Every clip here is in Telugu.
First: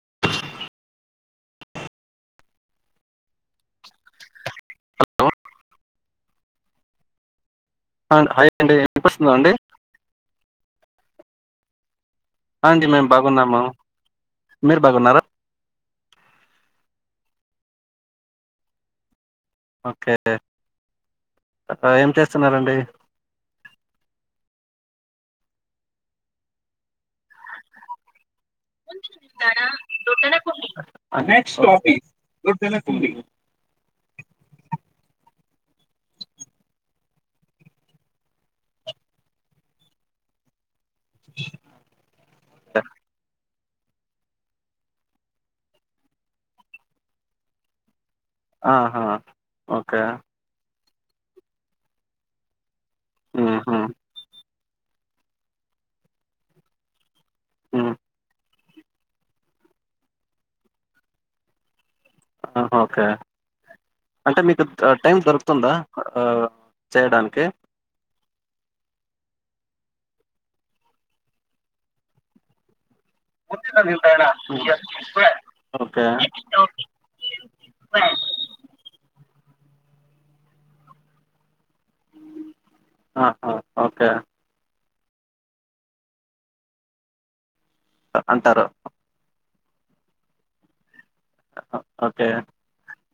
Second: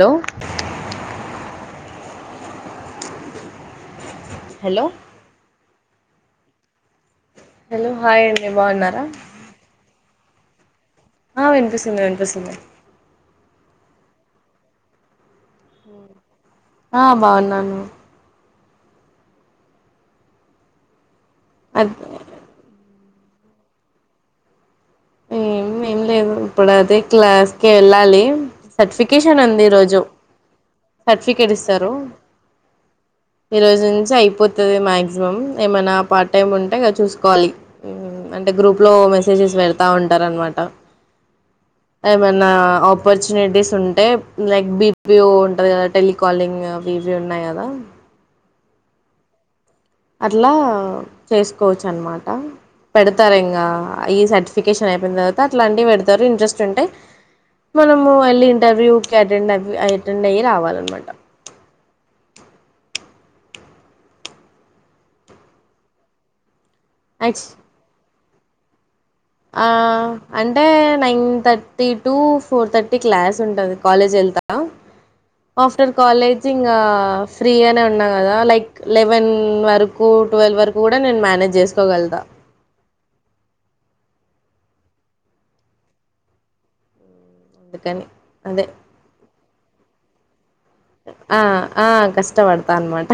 లో హెలో ఆ అండ్ హాయ్ అండి [unintelligible] ఇన్పిస్తుందా అండి ఆ విన్పిస్తుంది విన్పిస్తుంది ఆ అండి మేం బాగున్నాము మీరు బాగున్నారా హూ ఆ బావున్నాను ఓకే ఆ అది ఏం చేస్తున్నారండి ఏం ఏం లేదు ఇప్పుడు అది క్లాస్ కి ఎళ్ళాలి సర్టిఫికేషన్ ఉంది ఈ రోజు [unintelligible] ఈ రోజు నుంచి అయిపోతది మాగ్సిమం ఏమైనా పార్ట్ టైమ్ ఉంటే ఇగ చూసుకోవాలి ఊ అంటే గ్రూప్ లో మెసేజెస్ పెడతా ఉంటారనమాట ఏమన్నా ఆపర్చునిటీస్ ఉంటే లైక్ బీ పి ఓ ఉంటది కదా టెలికాలింగ్ అవి ఇవి ఉన్నాయి కదా ఆహా ఓకే అట్లా చేసుకోవచ్చు అనమాట పెడతారు ఇంకా ఉహు ఈ సర్టిఫ్ ఫికేషన్ అయిపోయిన తరువాత అట్లాంటివి పెడతారు ఇంట్రెస్ట్ ఉంటే ఉ మనము ఎల్లి ఇంటర్వ్యూ ట్లే అటెండ్ అవ్వి అటెండ్ అయ్యి రావాలన్నమాట ఆహా ఓకే అంటే మీతో క్ టైం దొరుకుతుందా ఆ చేయడానికి యాక్చ్ ఆ అంటే నైన్ థర్టీ టు ఫోర్ త టీ క్లాస్ ఉంటది కాలేజ్ ఎళ్తా మ్మ్. ఆఫ్టర్ ఓకే కాలేజ్ ఇంగా ఫ్రీగానే ఉన్నా కదా లై లెవెన్ వరకు టువెల్ వరకు కూడా నేను మేనేజ్ చేసుకోగల్తా ఆహా ఓకే అందుకని అదే అంటారు ఆ ఆ ఓకే కష్టపడతా అనమాట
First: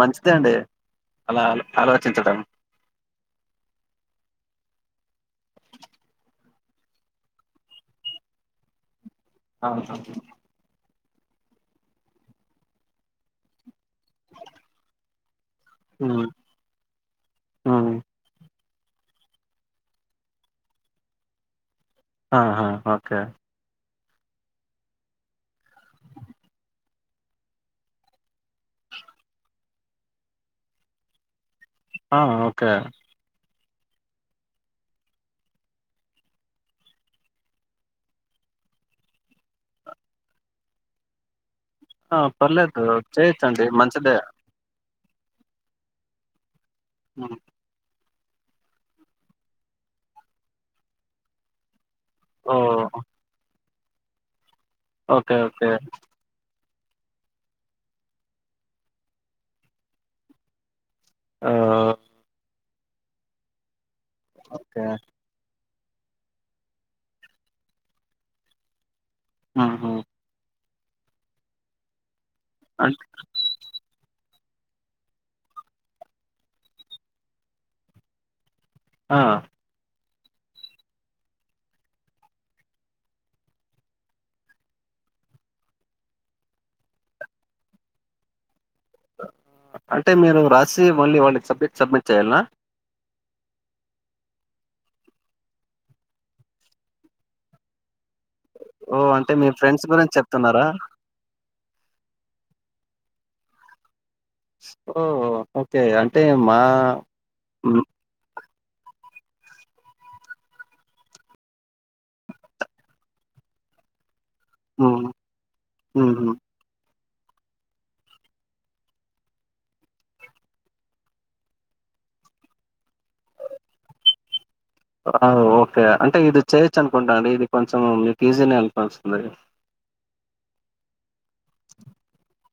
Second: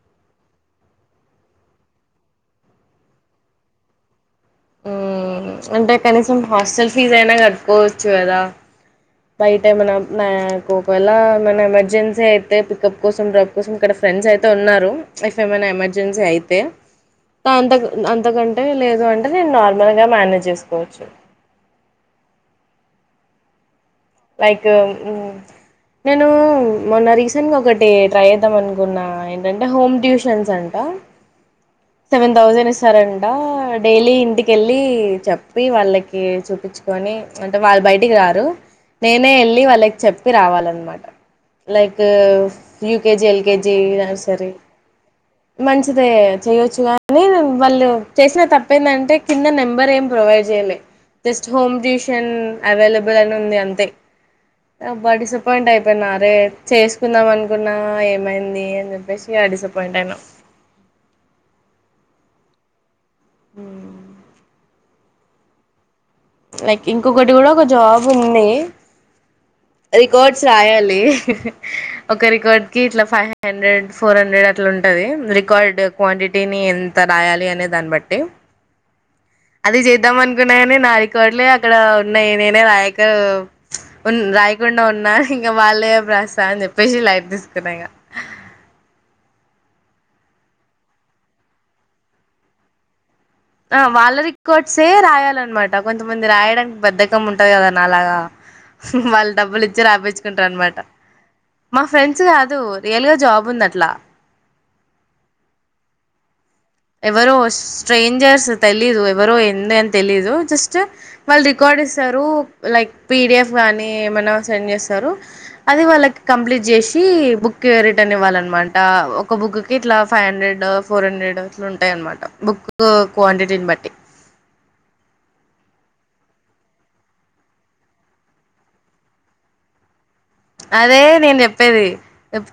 మంచిదే అండి అలా ఆలోచించడం ఊ అంటే కనీసం హాస్టల్ ఫీస్ అయినా కట్టుకోవచ్చు కదా బయట ఏమైనా నా కు ఒకవేళ ఏమైనా ఎమర్జెన్సీ అయితే పికప్ కోసం ర [unintelligible] ఇక్కడ ఫ్రెండ్స్ అయితే ఉన్నారు ఇఫ్ ఏమైనా ఉ ఎమర్జెన్సీ అయితే ఉ తాంతకు అంతకంటే లేదు అంటే నేను నార్మల్ గా మేనేజ్ చేసుకోవచ్చు ఆహా ఒకే లైక్ ఉహ్మ్ నేను మొన్న రీసెంట్గా ఒకటి ట్రై చేద్దాం అనుకున్నా ఏంటంటే హోమ్ ట్యూషన్స్ అంట ఆ! Seven okay. థౌజండ్ ఇస్తారు అ డైలీ ఇంటికెళ్ళి చెప్పి వాళ్ళకి చూపించుకొని అంటే వాళ్ళు బయటికి రారు నేనే వెళ్ళి వాళ్ళకి చెప్పి రావాలన్నమాట లైక్ ఆ! పర్లేదు యూకేజీ చేయొచ్చండి ఎల్కేజీ మంచిదే. నర్సరీ మంచిదే చేయొచ్చు కానీ హ్మ్. వాళ్ళు చేసిన తప్పు ఏంది అంటే కింద నెంబర్ ఏం ప్రొవైడ్ చేయ్యలే జస్ట్ హోమ్ తుస్ షన్ ఓహ్! అవైలబుల్ అని ఉంది అంతే అబ్బా ఓకే. ఓకే. డిసప్పాయింట్ అయిపోయిన అరే చేసుకుందాం అనుకున్నా ఏమైంది అని చెప్పేసి ఇగ డిసప్పాయింట్ అయినా ఆ ఉ ఓకే లైక్ ఇంకొకటి కూడా ఒక్క జాబ్ ఉంది ఉహు రికార్డ్స్ రాయాలి అహహా ఒక రికార్డ్ కి అన్ ఇట్లా ఫైవ్ హాన్ ఫైవ్ హండ్రెడ్ ఫోర్ హండ్రెడ్ అట్లా ఉంటుది రికార్డ్ క్వాంటిటీని ఎంత రాయాలి అనే దాన్ని బట్టి ఆ అది చేద్దాం అన్నుకున్న గానీ నా రికార్డు లే అక్కడ ఉన్నాయి నేనే రాయక ఉన్ రాయకుండా ఉన్నా ఇంకా వాళ్ళే ప్రసా అని చెప్పేసి లైట్ తీసుకున్నా ఇంకా అంటే మీరు రాసి మళ్ళీ వాళ్ళకి సబ్జె సబ్మిట్ చేయ్యాల నా ఆ వాళ్ళ రికార్డ్స్ ఏయ్ రాయాలన్నమాట కొంతమంది రాయడానికి బద్దకం ఉంటది గా నాలాగా ఉహు ఓహ్! వాళ్ళు అంటే మీ డబ్బులు ఫ్రెండ్స్ ఇచ్చి గురించి రాపిచ్చుకుంటారు చెప్తున్నారా? అన్నమాట మా ఫ్రెండ్స్ కాదు రియల్ గా జాబ్ ఉంది అట్లా ఓహో ఒకే అంటే మా ఎవరో హ్మ్. స్ట్రేంజర్స్ తెలీయదు ఎవరో ఎంది అని తెలీదు జస్ట్ వాళ్ళు రికార్డ్ ఇస్తారు లైక్ పిడిఎఫ్ గాని ఏమి అన్నా సెండ్ హ్మ్. చేస్తారు అది వాళ్ళకి హుహు. కంప్లీట్ చేస్ కి బుక్ రిటర్న్ ఇవ్వాలన్నమాట ఒక బుక్కి ఇట్లా ఫైవ్ హండ్రెడ్ ఫోర్ హండ్రెడ్ అట్లు ఉంటాయి అన్నమాట బుక్ క్వాంటిటీని బట్టి ఆ ఓకే అంటే ఇది చేయొచ్చు అనుకుంటా అండి ఇది కొంచెం మీకు ఈజీనే అని వోస్తుంది అదే నేను చెప్పేది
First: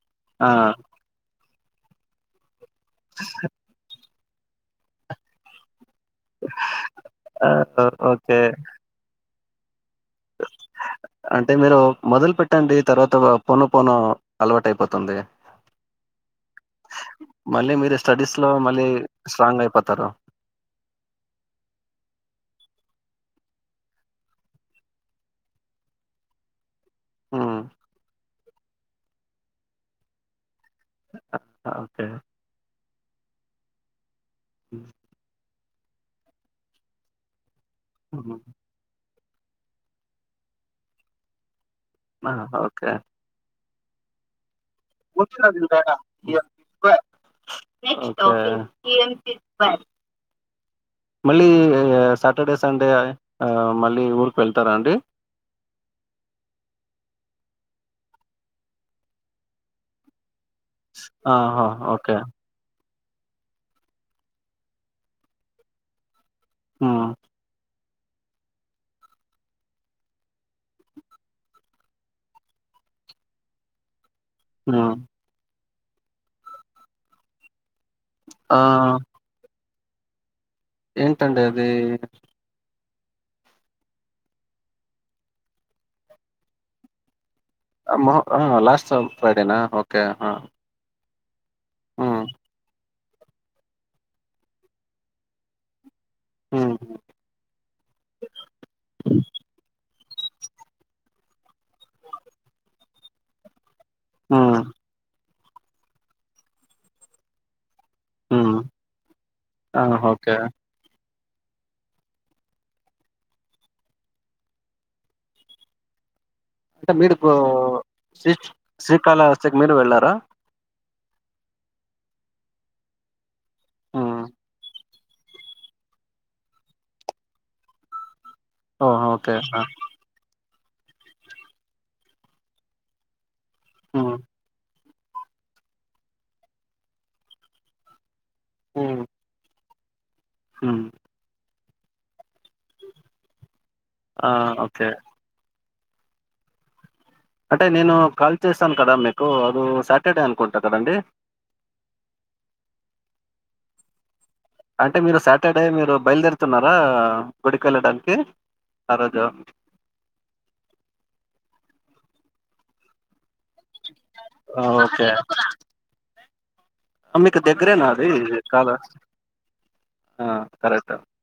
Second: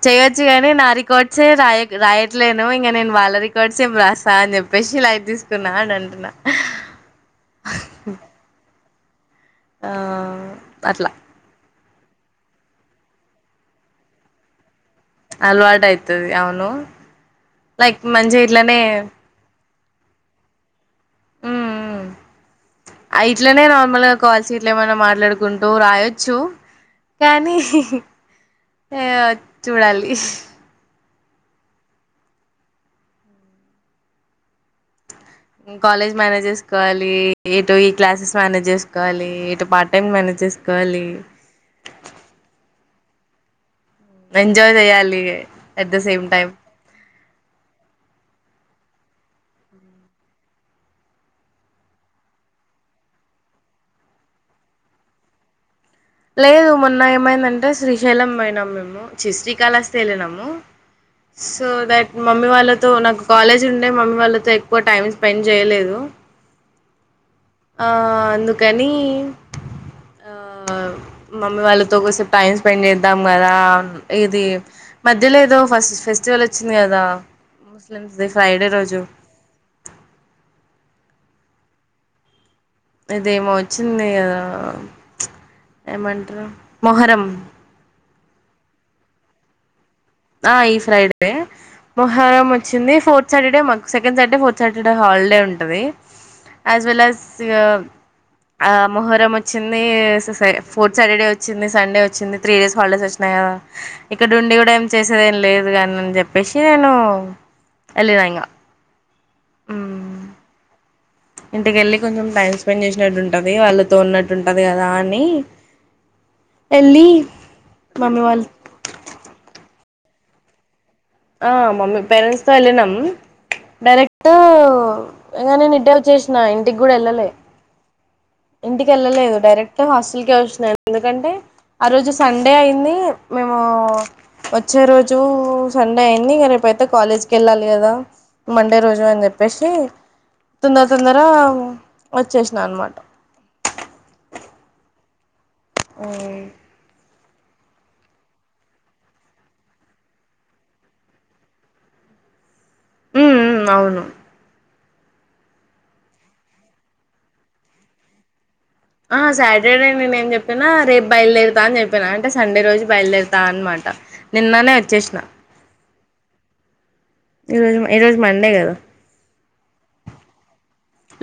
చేయొచ్చు ఆ! కాగాని నా రికార్డ్స్ రాయ్ రాయ్ క్లేను ఇంక నేను వాళ్ళ రికార్డ్స్ ఏం రాస్తా అని చెప్పేసి లైట్ తీసుకున్నా అని అంటున్నా ఆ ఓకే ఆ అట్లా అంటే మీరు మొదలు పెట్టండి తర్వాత పొను పొను అలవాటు అయిపోతుంది అలవాటు అవుతుది అవును మళ్ళీ మీరు లైక్ స్టడీస్ మంచి గ లో ఇట్లనే మళ్ళీ స్ట్రాంగ్ అయిపోతారు అయి ఇట్లనే నార్మల్ గా కాల్స్ ఇట్ల ఏమన్నా మాట్లాడుకుంటూ రాయొచ్చు కానీ హ్మ్. హుహు ఏ చూడాలి ఓకే కాలేజ్ మేనేజ్ చేసుకోవాలి ఎటో ఈ క్లాసెస్ హ్మ్. మేనేజ్ చేసు కోవాలి ఇటు పార్ట్ టైమ్ మేనేజ్ చేసుకోవాలి ఓకే ఎంజోయ్ చేయాలి అట్ ద సేమ్ టైం ఒకే మళ్ళీ సాటర్డే సండే మళ్ళీ ఊరికి వెళ్తారా అండి లేదు మొన్న ఏమైందంటే శ్రీశైలం పోయినాం మేము చి శ్రీకాళాహస్తి వెళ్ళినము ఆహా! So that okay. మమ్మీ వాళ్ళతో నాకు కాలేజ్ ఉండే మమ్మీ వాళ్ళతో ఎక్కువ టైం స్పెండ్ చేయలేదు హా అందుకని మమ్మీ వాళ్ళతో కూసేపు టైం స్పెండ్ చేద్దాం కదా ఇది హ్మ్. మ ద్యలో ఏదో ఫస్ట్ ఫెస్టివల్ వచ్చింది కదా ముస్లిమ్స్ది ఆ! ఫ్రైడే రోజు ఏంటండి అది ఇదేమో వచ్చింది కదా ఏమంటారు మొహరం లాస్ట్ ఫ్రైడేనా ఓకే ఆ ఈ ఫ్రైడే హ్మ్. మొహరం వచ్చింది ఫోర్ సాటడే మాకు second Saturday fourth Saturday holiday ఉంటది హ్మ్. ఆస్ వెల్ అస్ ఆ మొహరం వచ్చింది ససై ఫోర్త్ సాటర్డే వచ్చింది సండే వచ్చింది త్రీ డేస్ హాలిడేస్ వచ్చినయి కదా ఇక్కడ ఉండి హ్మ్. కూడా ఏం సరేం లేదు కాని అని చెప్పేసి నేను వెళ్ళిన ఇంకా హ్మ్. ఆ ఓకే ఇంటికెళ్ళి కొంచెం టైం స్పెండ్ చేసినట్టు ఉంటది వాళ్ళతో ఉన్నట్టు ఉంటది కదా అని ఎల్లి మమ్మి వాళ్ల్ శ్రీకాళాహస్తి కి మీరు వెళ్ళారా ఆ మమ్మీ పేరెంట్స్ తో వెళ్ళినాం హ్మ్. డైరెక్ట్ ఇంగా నేను ఇటె వచ్చేసినా ఇంటికి కూడా వెళ్ళలే ఓహ్! ఇంటికెల్లలేదు ఓకే. డైర్ ఆ! క్ట్ హాస్టల్ కే వచ్చినా ఎందుకంటే ఆ రోజు సండే అయింది మేము హ్మ్ వచ్చే రోజు సండే అయింది ఇక రేపుయితే కాలేజ్కి వెళ్ళాలి కదా మండే హ్మ్ రోజు అని చెప్పేసి హ్మ్. తొందర తొందర వచ్చేసిన అనమాట ఆ ఓకే హ్మ్ అంటే నేను కాల్ చేస్తాను కదా మీకు అద సాటర్డే అనుకుంటా కదండి ఉ అవును అంటే మీరు సాటర్డే మీరు బయలుదేరుతున్నారా గుడికి వెళ్ళడానికి ఆహా సాటర్డే నేను ఏం చెప్పినా రేపు బయలుదేరుతా అనీ చెప్పినా అంటే సండే రోజు బయలుదేరు అన్నమాట ఆ! నిన్ననే ఓకే. వచ్చేసిన మీకు ఈ రోజు ఈ దగ్గరేనాది రోజు మండే కదా కాలహస్తి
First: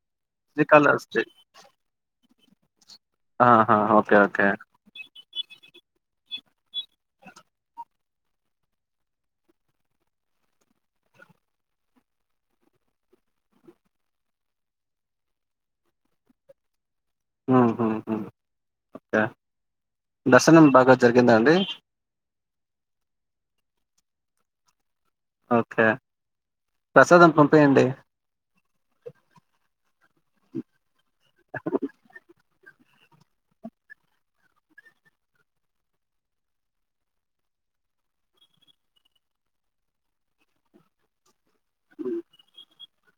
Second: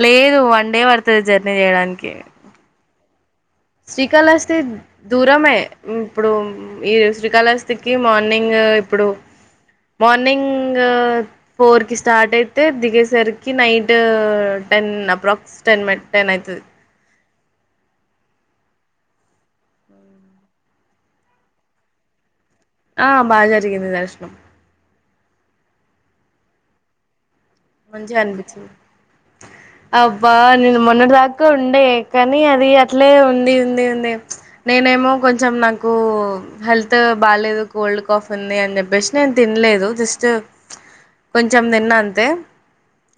లేదు వన్ డే పడుతది జర్నీ చేయడానికి ఆహా! ఓకే. ఓకే. శ్రీకాళస్తి దూరమే ఇప్పుడు ఈ శ్రీకాళస్తికి మార్నింగ్ ఇప్పుడు మార్నింగ్ ఫోర్ కి స్టార్ట్ అయితే దిగేసరికి నైట్ టెన్ అప్రాక్సి స్ మే టెన్ అఐతది ఉహుహు ఓకే దర్శనం బాగా జరిగిందాండి ఆ బాగ జరిగింది దర్శనం ఓకే ప్రసాదం పంపపియండి మంచిగనిపించింది అబ్బా నేను మొన్నటిదాకా ఉండే కానీ అది అట్లే ఉంది ఉంది ఉంది నేనేమో కొంచెం నాకు హెల్త్ బాలేదు కోల్డ్ కాఫ్ ఉంది అని చెప్పేసి నేను తినలేదు జస్ట్ కొంచెం తిన్న అంతే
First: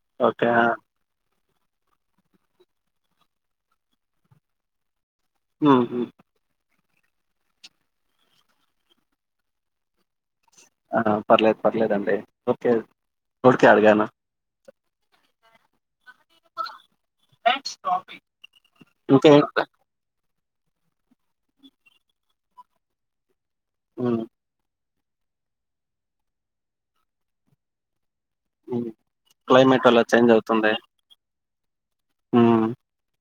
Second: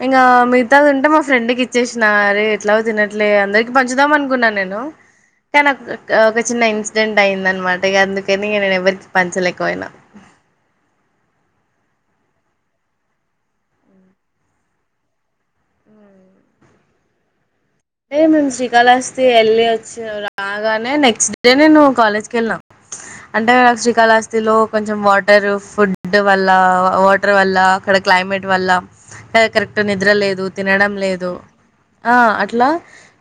ఇంకా ఓకే. ఆ! మిగతాదుంటే మా ఫ్రెండ్కి ఇచ్చ ఇచ్చేసిన అరే ఎట్లాగో తినట్లే అందరికి పంచుదాం అనుకున్న నేను కానీ హ్మ్. హ్మ్. చిన్న ఇన్సిడెంట్ అయిందన్నమాట ఇక అందుకని ఇక నేను ఎవరికి పంచలేకపోయినా ఆ పర్లేదు పర్లేదండి ఓకే ఊరికే అడిగాను అంటే మేము శ్రీకాళాస్తే ఇంకే వెళ్ళి రాగానే నెక్స్ట్ డే నేను కాలేజ్కి వెళ్ళినా అంటే నాకు హ్మ్. శ్రీకాళాస్తిలో కొంచెం వాటర్ ఫుడ్ వల్ల వాటర్ వల్ల అక్కడ క్లైమేట్ వల్ల హ్మ్. కరెక్ట్ క్లైమేట్ అలా నిద్ర చేంజ్ లేదు అవుతుంది తినడం లేదు ఆ ఉమ్ అట్లా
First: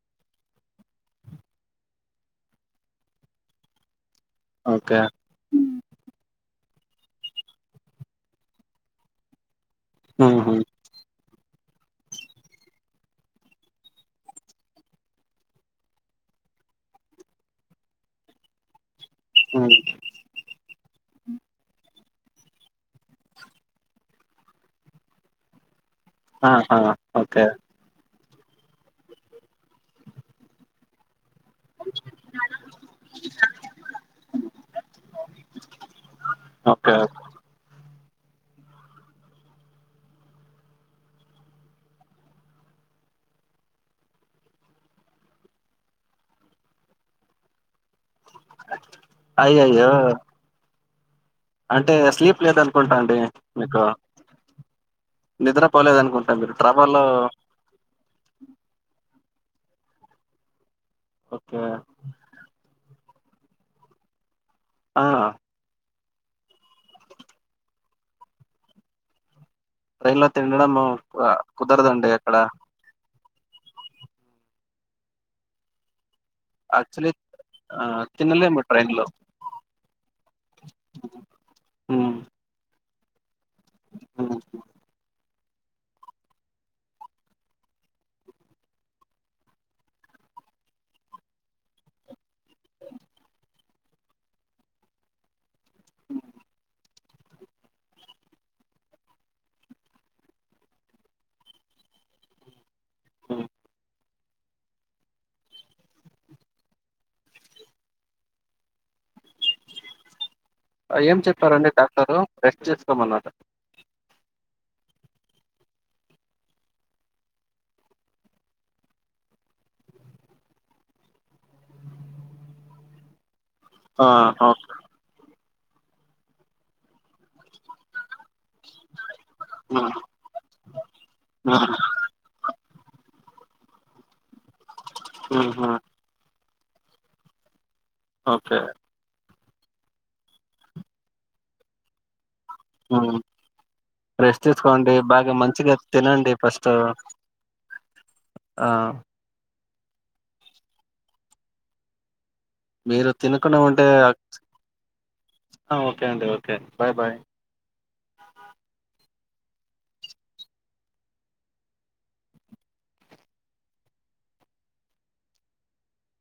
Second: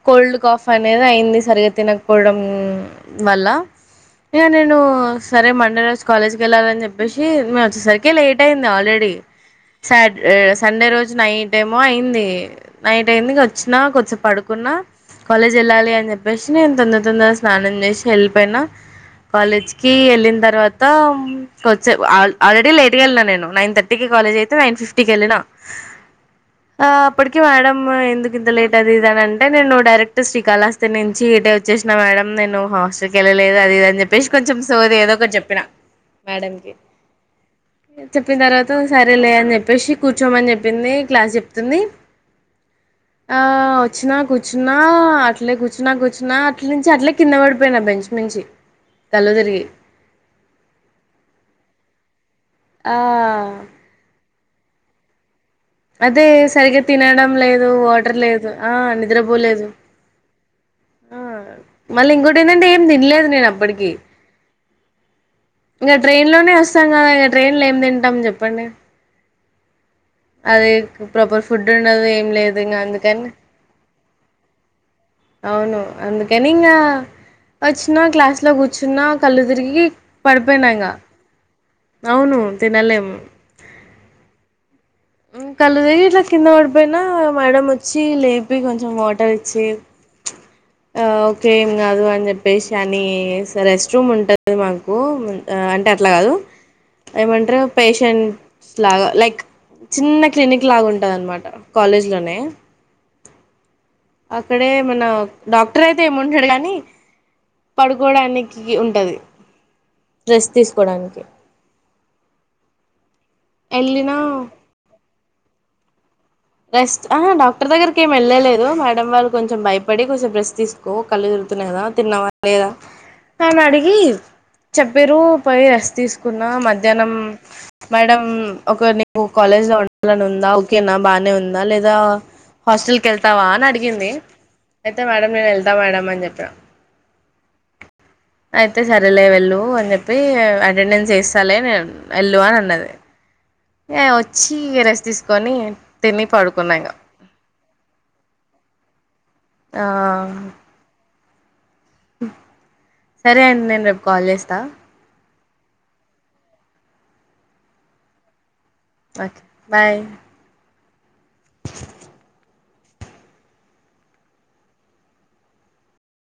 కోల్డ్ కాఫ్ అనేది అయింది సరిగ తినకపోవడం వల్ల ఇక నేను ఓకే సరే మండే రోజు కాలేజ్కి వెళ్ళాలని చెప్పేసి మేము వచ్చేసరికి లేట్ అయింది ఆల్రెడీ సాటే ఉహు సండే రోజు నైట్ ఏమో అయింది నైట్ అయింది వచ్చిన కొంచెం పడు కున్న కాలేజ్ వెళ్ళాలి అని చెప్పేసి నేను తొందర తొందరగా స్నానం చేసి ఎల్లిపోయిన ఉమ్ కాలేజ్ కి వెళ్ళిన తర్వాత కొద్దిసేపు ఆల్రెడీ లేట్గ వెళ్ళిన నేను నైన్ థర్టీకి కాలేజ్ అయితే నైన్ ఫిఫ్టీకి వెళ్ళిన ఆహా ఆ అప్పటికి ఓకే మేడం ఎందుకింత లేట్ అది ఇదనంటే అంటే నేను డైరెక్ శ్రీకాళహస్తినించి ఇటే వచ్చేసిన మేడం నేను హాస్టల్కి వెళ్ళలేదు అది ఇది అని చెప్పేసి కొంచెం సోది ఏదో ఒకటి చెప్పిన మేడం కి ఓకే చెప్పిన తర్వాత సరేలే అని చెప్పేసి కూర్చోమని చెప్పింది క్లాస్ చెప్తుంది ఆ వచ్చిన కూర్చున్నా అట్లే కూర్చున్నా కూర్చున్న అట్ల నుంచి అట్లే కింద పడిపోయినా బెంచ్ మించి కళ్ళు తిరిగి ఆ అంటే స్లీప్ ఆ లేదనుకుంటా అండి మీకు నిద్ర అదే పోలేదనుకుంటా మీరు సరిగా ట్రావెల్లో తినడం లేదు వాటర్ లేదు ఆ నిద్రపోలేదు ఆ ఓకే మళ్ళీ ఇంకోటి ఏంటంటే ఏం తినలేదు నేను అప్పటికి ఆ ఇంక ట్రైన్లోనే వస్తాం కదా ఇంక ట్రైన్ లో ఏం తింటాం చెప్పండి ట్రైన్ లో అది తినడం ఆ ప్రాపర్ ఫుడ్ ఉండదు కుదరదండి ఏం అక్కడ లేదు ఇకా అందుకని అవును అందుకనింగా యాక్చువల్లీ ఆ వచ్చిన క్లాస్లో తినలేము ట్రైన్ లో కూర్చున్నా కళ్ళు తిరిగి పడిపోయినా ఇంక అవును తినలేం ఆహా కళ్ళుతిరిగి ఇట్ల కింద పడిపోయినా మేడం వచ్చి లేపి కొంచెం వాటర్ ఇచ్చి ఓకే ఏం కాదు అని చెప్పేసి అని రెస్ట్ రూమ్ ఉంటుంది మాకు అంటే అట్లా కాదు ఏమంటారుే పేషెంట్స్ లాగా లైక్ చిన్న క్లినిక్ లాగుంటంది అనమాట కాలేజ్ లోనే ఆ అక్కడే మన డాక్టర్ అయితే ఏమంటాడు కాగాని పడుకోడానికి ఉంటుంది రెస్ట్ తీసుకో ఏం చెప్పారంండి డాక్టరు రెస్ట్ చేసుకోమన్నారా ఎళ్ళిన రెస్ట్ ఆహా డాక్టర్ దగ్గరకిమి వెళ్లేదు మేడంమ్ వాళ్ళు కొంచెం భయపడి కొంచెం రేస్ తీసు కో కళ్ళు తిరుతున్నాయికాదా తిన్నవా లేదా అని అడిగి ఆ ఓకే చెప్పారు పోయ రెస్ట్ తీసుకున్న మద్ ధ్యాహ్నం మేడం ఒక నీవు కాలేజ్ లో ఉమ్ ఉండాలని ఉందా ఓకేనా బాగానే ఉందా ఉమ్ లేదా దా హాస్టల్ కి ఎళ్తావా అని అడిగింది అయితే మేడం నేను ఉహు ఎళ్తా మేడం అని చెప్పా ఓకే అయితే సరేలే వెళ్ళు అని చెప్పి అటెండెన్స్ చేస్తాలేే నేన్ ఎళ్ళు అని అన్నది హు ర్రెష్ వచ్చి తీసుకోండి రెస్ట్ బాగా తీసుకొని మంచిగా తిని తినండి ఫస్ట్ పడుకున్నా ఇంగ ఆ ఆ ఉ మీరు తినుకున్నా ఉంటే ఓకే అండి okay bye bye okay bye